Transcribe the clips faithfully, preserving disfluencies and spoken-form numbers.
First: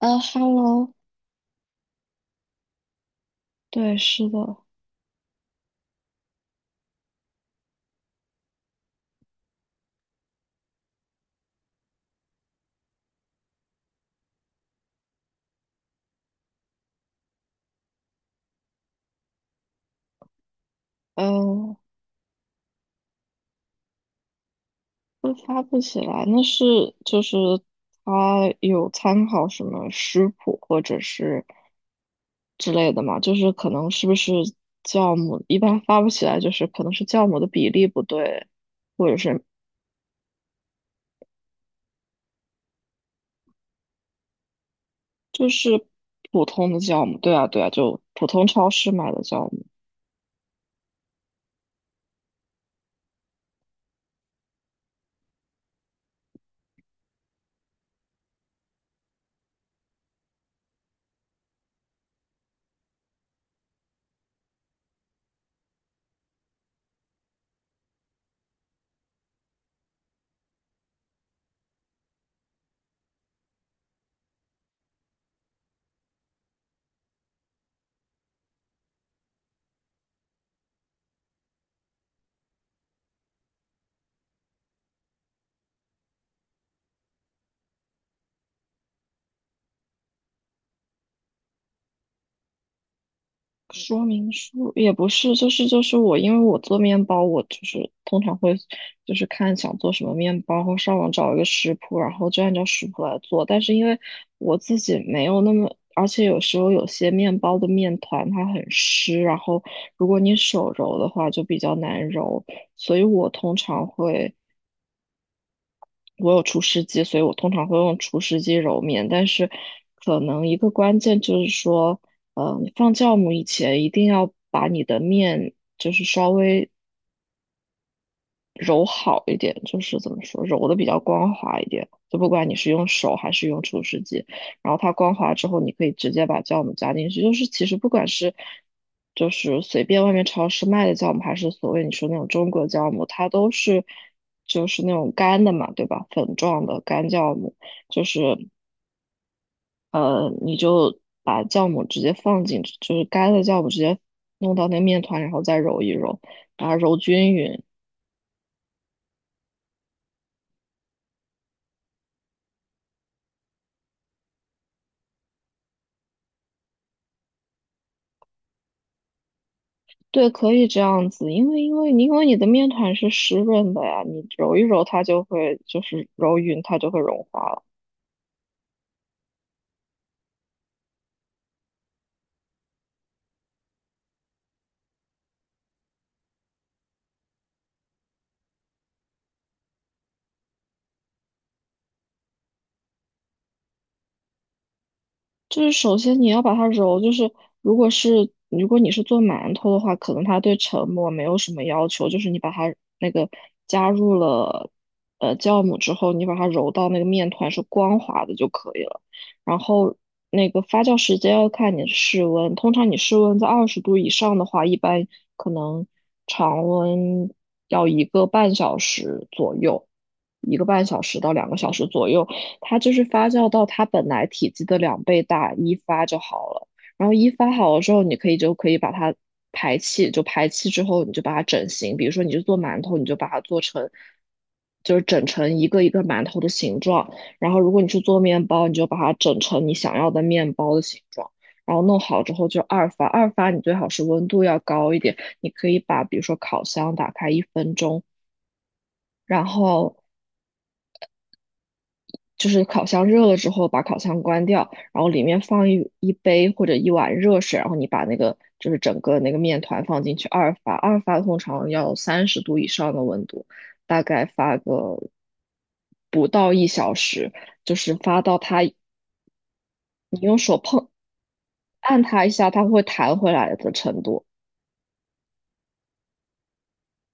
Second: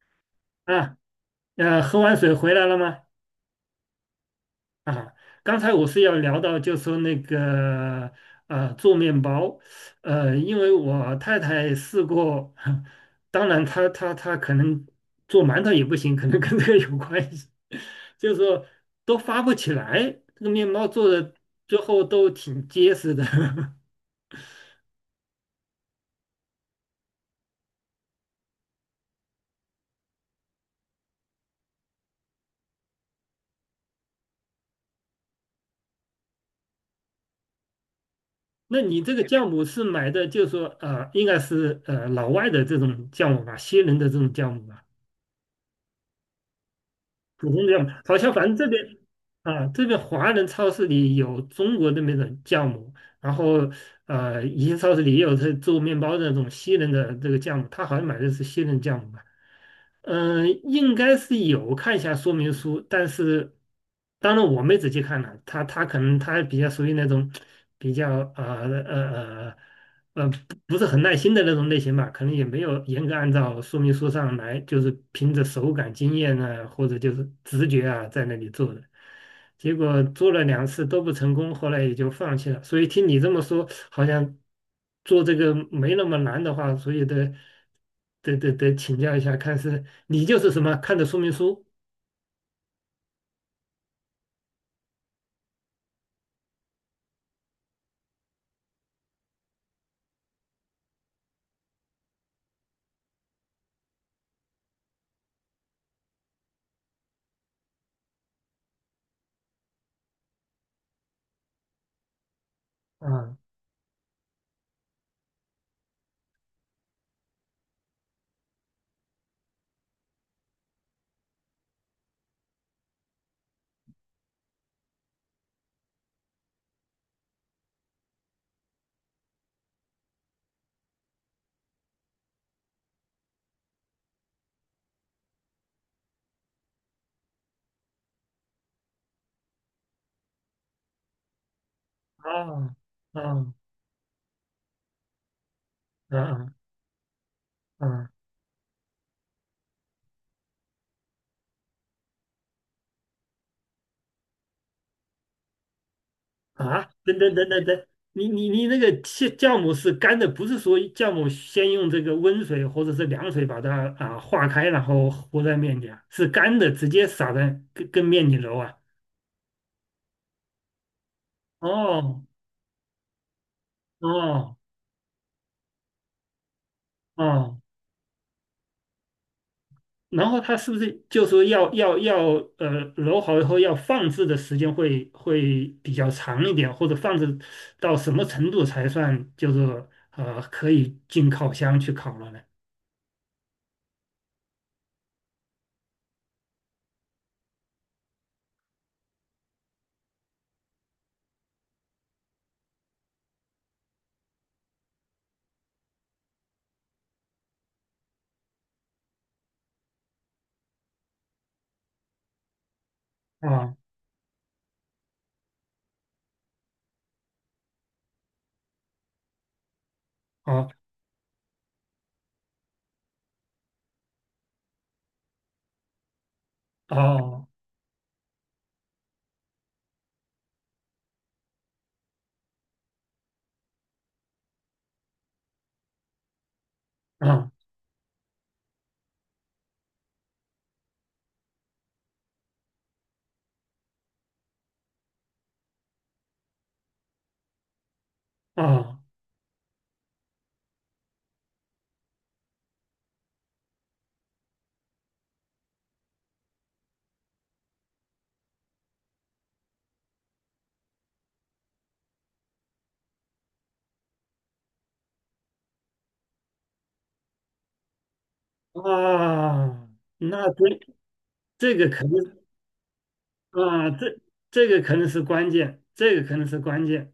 呃，Hello。啊，呃，喝完水回来了吗？对，是的。啊，刚才我是要聊到，就说那个呃做面包。呃，因为我太太试过，当然她她她可能做馒头也不行，可能跟这个有关系，就是说都发不起来，这个面包做的呃，最后都挺结实的。会发不起来，那是就是他有参考什么食谱或者是之类的嘛，就是可能是不是酵母一般发不起来，就是可能是酵母的比例不对，那你或这者个是酵母是买的，就是说呃，应该是呃老外的这种酵母吧，西人的这种酵母吧？就是普通的酵母。对啊普通对啊，酵母，就好普像反通正这超边市买的酵母。啊，这边华人超市里有中国的那种的酵母。然后呃，一些超市里也有这做面包的那种西人的这个酵母，他好像买的是西人酵母吧。嗯，应该是有看一下说明书，但是当然我没仔细看了，他他可能他比较属于那种比较呃呃呃呃不不是很耐心的那种类型吧，可能也没有严格按照说明书上来，就是凭着手感经验呢，或者就是直觉啊，在那里做的。结果做了两次都不成功，后来也就放弃了。所以听你这么说，好像做这个没那么难的话，所以得得得得请教一下，看是你就是什么看的说明书。说明书也不是，就是就是我。因为我做面包，我就是通常会就是看想做什么面包，然后上网找一个食谱，然后就按照食谱来做。但是因为我自己没有那么，而且有时候有些面包的面团它很湿，然后如果你手揉的话就比较难揉，所以我啊通常会。我有除湿机，所以我通常会用除湿机揉面。但是，可能一个关键就是说，呃，你放酵母以前一定要把你的面就是稍微揉好一点，就是怎么说，揉的比较光滑一点。就不管你是用手还是用厨师机，然后它光滑之后，你可以直接把酵母加进去。就是其实不管是就是随便外面超市卖的酵母，还是所谓你说那种中国啊酵母，它都啊是就是那种干的嘛，对吧？粉啊状的干酵母，就啊是呃，你就把酵母直接放进去，就是干的酵母直接弄到那个面团，然后再揉一揉，把它啊！揉等等均等匀。等等，你你你那个酵酵母是干的，不是说酵母先用这个温水或者是凉水把它啊化开，然后和在面里啊，是干的，直接撒在跟跟面里揉啊。对，可以这样子，因为因为因哦为你的面团是湿润的呀，你哦揉一揉它就会就是揉匀，它就会融化哦，了。然后它是不是就说要要要呃揉好以后要放置的时间会会比较长一点，或者放置到什么程度才算就是呃可以进烤箱去烤了呢？就是首先你要把它揉，就是如果是如果你是做馒头的话，可能它对成膜没有什么要求，就是你把它那个加入了呃酵母之后，你把它揉到那个面团是光滑的就可以了。然后那个发酵时间要看你的室温，通常你室温在二啊十度以上的话，一般可能常温要一个半小时左右，一个啊半小时到两个小时左右。它就是发酵到它本来体积的两倍大，一发就好了。然后一哦发好了之后，你可以就可以把它排气，就排气之后你就把它整形，比如说你就做馒头，你就把它做成，就是整成一个一个馒头的形状。啊然后如果你是做面包，你就把它整成你想要的面包的形状。然后弄好之后就二发，二发你最好是温度要高一点，你可以把比如说烤箱打开一分钟，啊然后就是烤箱热了之后，把烤箱关掉，然后里面放一一杯或者一碗热水，然后你把那个就是整个那个面团放进去二发，二发通常要三十度以上的温度，大概发个不到一小时，就是发到它你啊！用那手这碰这个按可能它一下，它会弹回来的啊，程这度。这个可能是关键，这个可能是关键。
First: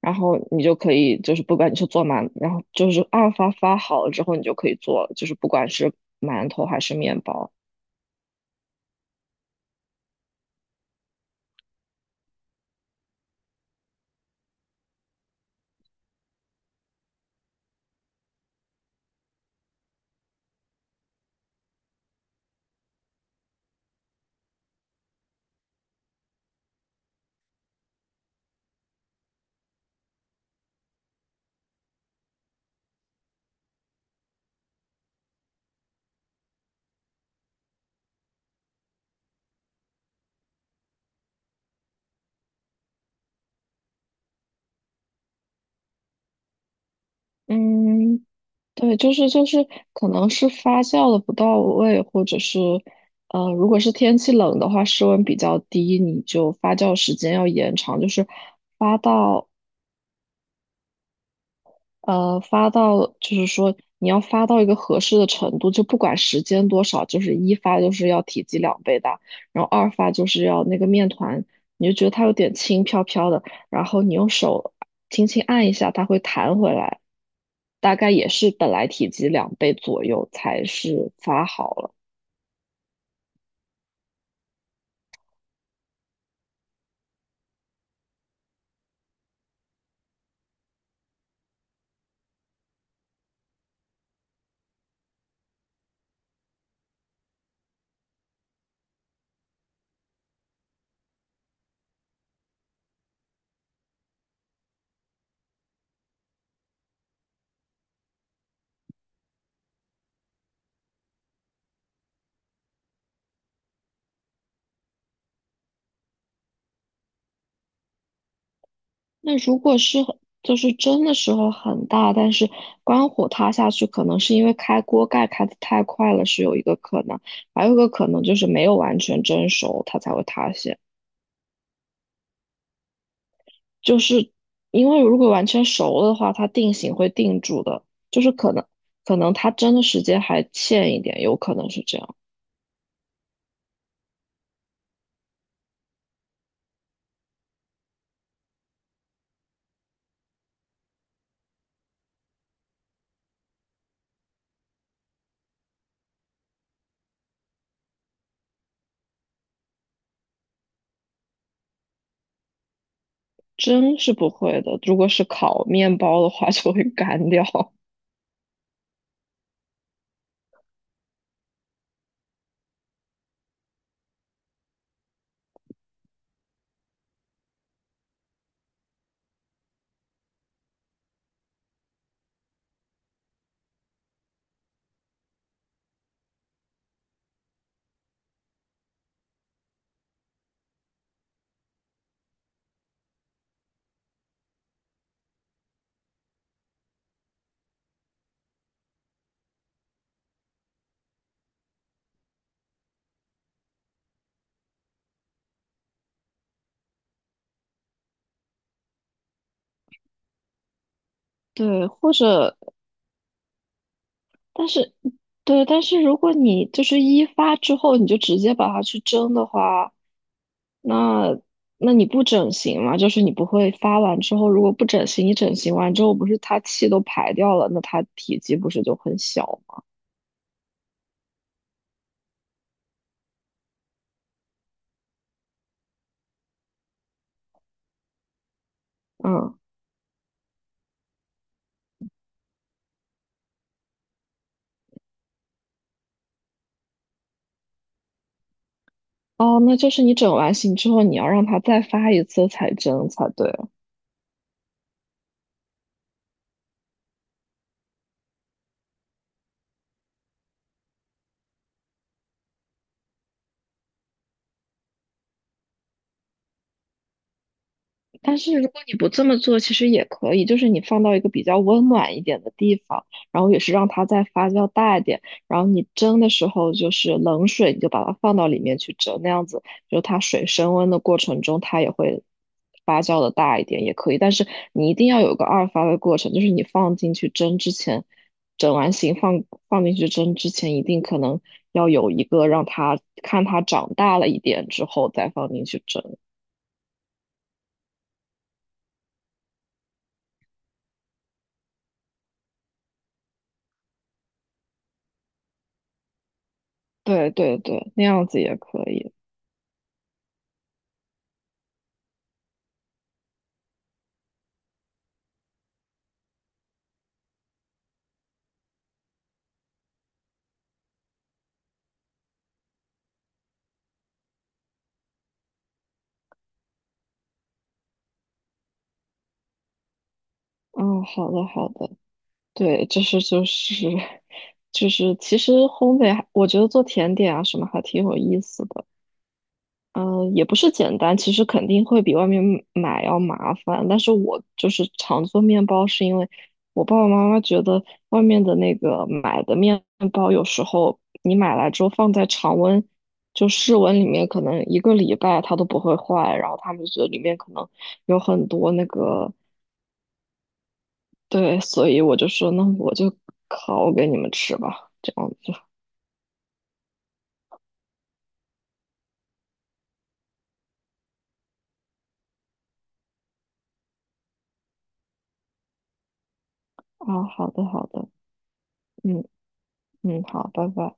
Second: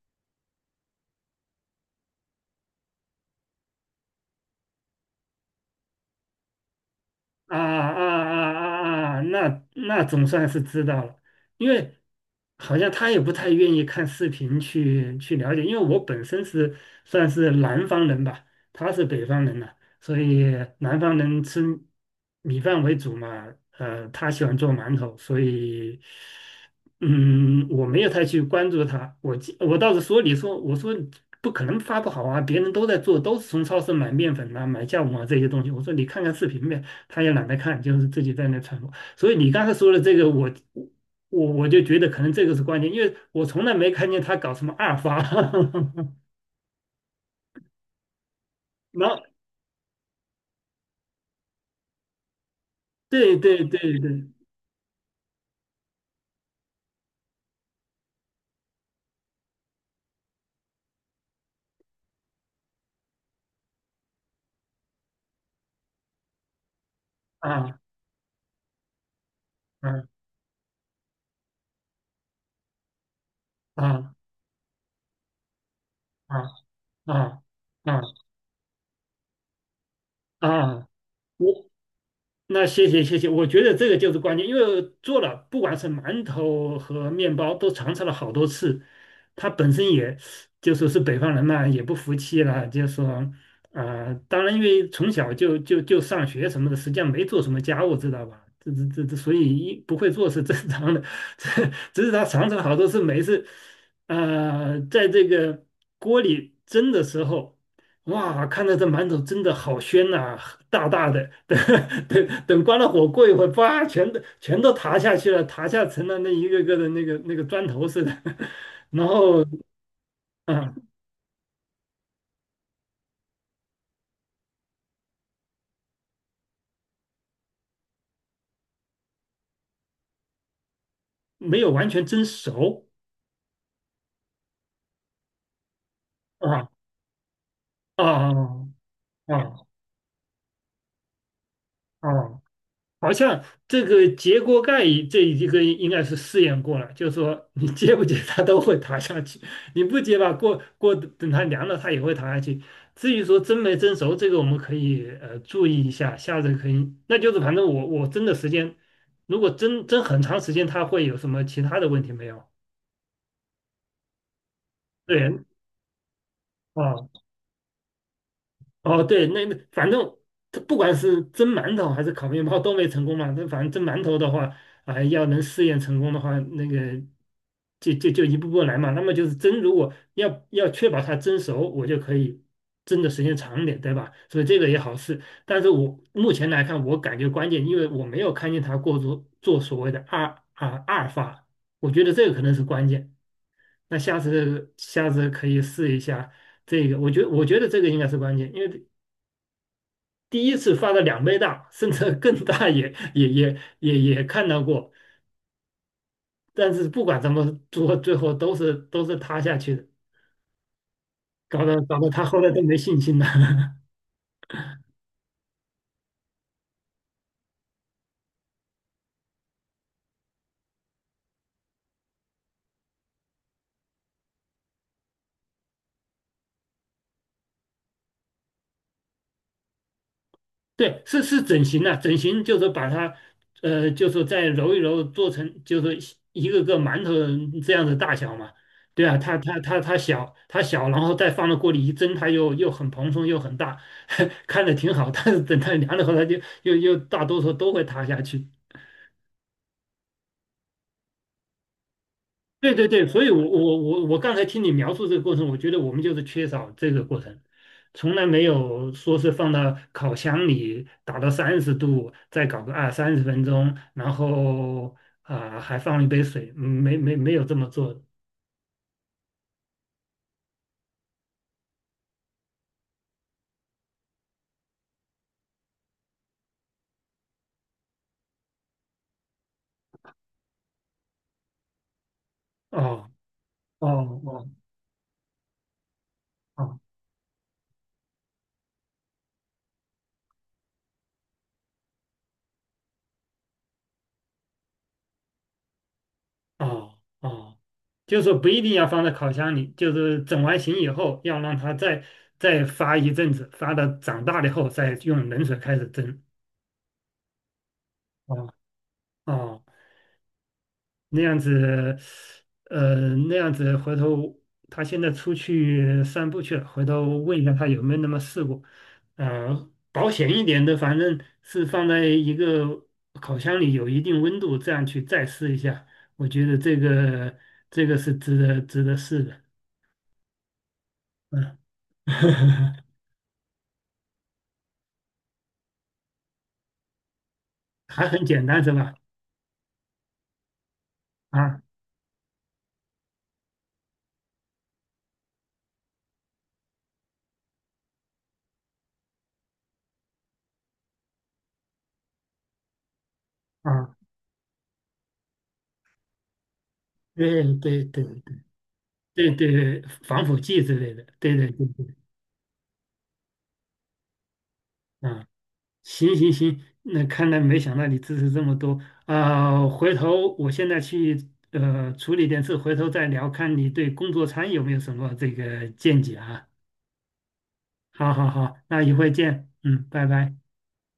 然后你就可以，就是不管你是做馒，然后就是二发发好了之后，你就可以做，就是不管是馒头还是面包。啊啊啊啊啊！那那总算是知道了。因为好像他也不太愿意看视频去去了解，因为我本身是算是南方人吧，他是北方人呐，所以南方人吃米饭为主嘛。呃，他喜欢做馒头，所以嗯，我没有太去关注他。我记我倒是说，你说我说不可能发不好啊，别人都在做，都是从超市买面粉啊，买酵母啊这些东西。我说你看看视频呗，他也懒得看，就是自己在那传播。所以你刚才说的这个，我我我就觉得可能这个是关键，因为我从来没看见他搞什么二发。嗯，对，然就后，是就是，可能是发酵的不到位，或者是，对呃，对如果是对天对，气冷的话，室温比较低，你就发酵时间要延长，就是发到呃发到，就是说你要发到一个合适的程度，就不管时间多少，就是一啊发就是要体积两倍大，然后二啊发就是要那个面团，你就觉得它有点轻飘飘的，然后啊你用手轻轻按一下，它会啊弹回来。啊大啊！概也是本来体积两倍左右才啊，是发我好了。那谢谢谢谢，我觉得这个就是关键，因为做了不管是馒头和面包都尝试了好多次。他本身也就说是北方人嘛，也不服气了，就说呃，当然因为从小就就就上学什么的，实际上没做什么家务，知道吧？这这这这，所以一不会做是正常的，这只是他尝试了好多次，每一次呃，在这个锅里蒸的时候，哇，看着这馒头真的好鲜呐，大大的。等等等，关了火过一会儿，叭，全都全都塌下去了，塌下成了那一个个的那个那个砖头似的。然那后如果是很就是啊，蒸的时候很大，但是关火塌下去，可能是因为开锅盖开的太快了，是有一个可能，还有一个可能就是没有完全蒸熟，它才会塌陷。没有完全蒸熟。就是因为如果完全熟了的话，它定型会定住的，啊就是可能啊可能啊它啊！蒸的时间还欠一点，有可能是这啊，样。好像这个揭锅盖一这一个应该是试验过了，就是说你揭不揭它都会塌下去，你不揭吧，过过等它凉了它也会塌下去。至于说蒸没蒸熟，这个我们可以呃注意一下，下次可以。那就是反正我我蒸的时间，如果蒸蒸很长时间，它会有什么其他的问题没有？蒸是不会的，如果是对。烤面包的话就会 啊。干掉。哦，对，那那反正它不管是蒸馒头还是烤面包都没成功嘛。那反正蒸馒头的话，啊，要能试验成功的话，那个就就就一步步来嘛。那么就是蒸，如果要要确保它蒸熟，我就可以蒸的时间长一点，对吧？所以这个也好试。但是我目前来看，我感觉关键，因为我没有看见它过做做所谓的二啊二发，我觉得这个可能是关键。那下次下次可以试一下。这个我觉我觉得这个应该是关键，因为第一次发的两倍大，甚至更大也也也也也看到过。但是不管怎么做，最后都是都是塌下去的，搞得对，搞得或他后来者，都没信心了。但是，对，但是如果你就是一发之后你就直接把它去蒸的话，那那你不整形嘛？就是你不会发完之后，如果不整形，你整形完之后不是它气都排掉了，那它体积不是就很小吗？对，是是整形了，整形就是把它，呃，就是再揉一揉，做成就是一个个馒头这样的大小嘛。对啊，它它嗯，它它小，它小，然后再放到锅里一蒸，它又又很蓬松又很大，看着挺好。但是等它凉了后，它就又又大多数都会塌下去。哦，那就是你整完形之后，你要让它再发一次才对对对，蒸所才以我对。我我我刚才听你描述这个过程，我觉得我们就是缺少这个过程。从来没有说是放到烤箱里打到三十度，再搞个二三十分钟，然后啊，还放一杯水，嗯没没没有这么做的。但是如果你不这么做，其实也可以，就是你放到一个比较温暖一点的地方，然后也是让它再发酵大一点，然后你蒸的时候就是冷水，你就把它放到里面去蒸，那样子就它水升温的过程中，它也会发哦酵的大一点，也可以。哦但是哦你一定要有个二发的过程，就是你哦放进去蒸之前，整完形放放进去蒸之前，一定可能要有一个让它看它长大了一点之后再放进去蒸。哦哦，就是说不一定要放在烤箱里，就是整完形以后要让它再再发一阵子，发到长大了以后再用冷水开始蒸。对对对，那样子哦也可以。哦。那样子，呃，那样子回头他现在出去散步去了，回头问一下他有没有那么试过。呃，保险一点的，反正是放在一个烤箱里有一定温度，这样去再试一下。我觉得这个这个是值得值得试的。嗯，好的嗯，好的。对，就是就是 就是，其实烘焙还，我觉得做甜点啊什么还挺还有很意简单思是的。吧？嗯，也不是简单，其实啊肯定会比外面买要麻烦。但是我就是常做面包，是因为我爸爸妈妈觉得外面的那个买的面包，有时候你买来之后放在常温，就室啊，温里面，可能一个礼拜它都不会坏。然后他们觉得里面对可能对对有很多那个对对，防腐剂之类的，对对对，对对，所以我就说，那我就烤给你们吃吧，这啊。样子。行行行，那看来没想到你支持这么多啊。回头我现在去呃处理点事，回头再聊，看你对工作餐有没有什么这个见解啊。啊，好的，好的。好好好，那一会嗯见，嗯，拜嗯，拜。好，拜拜。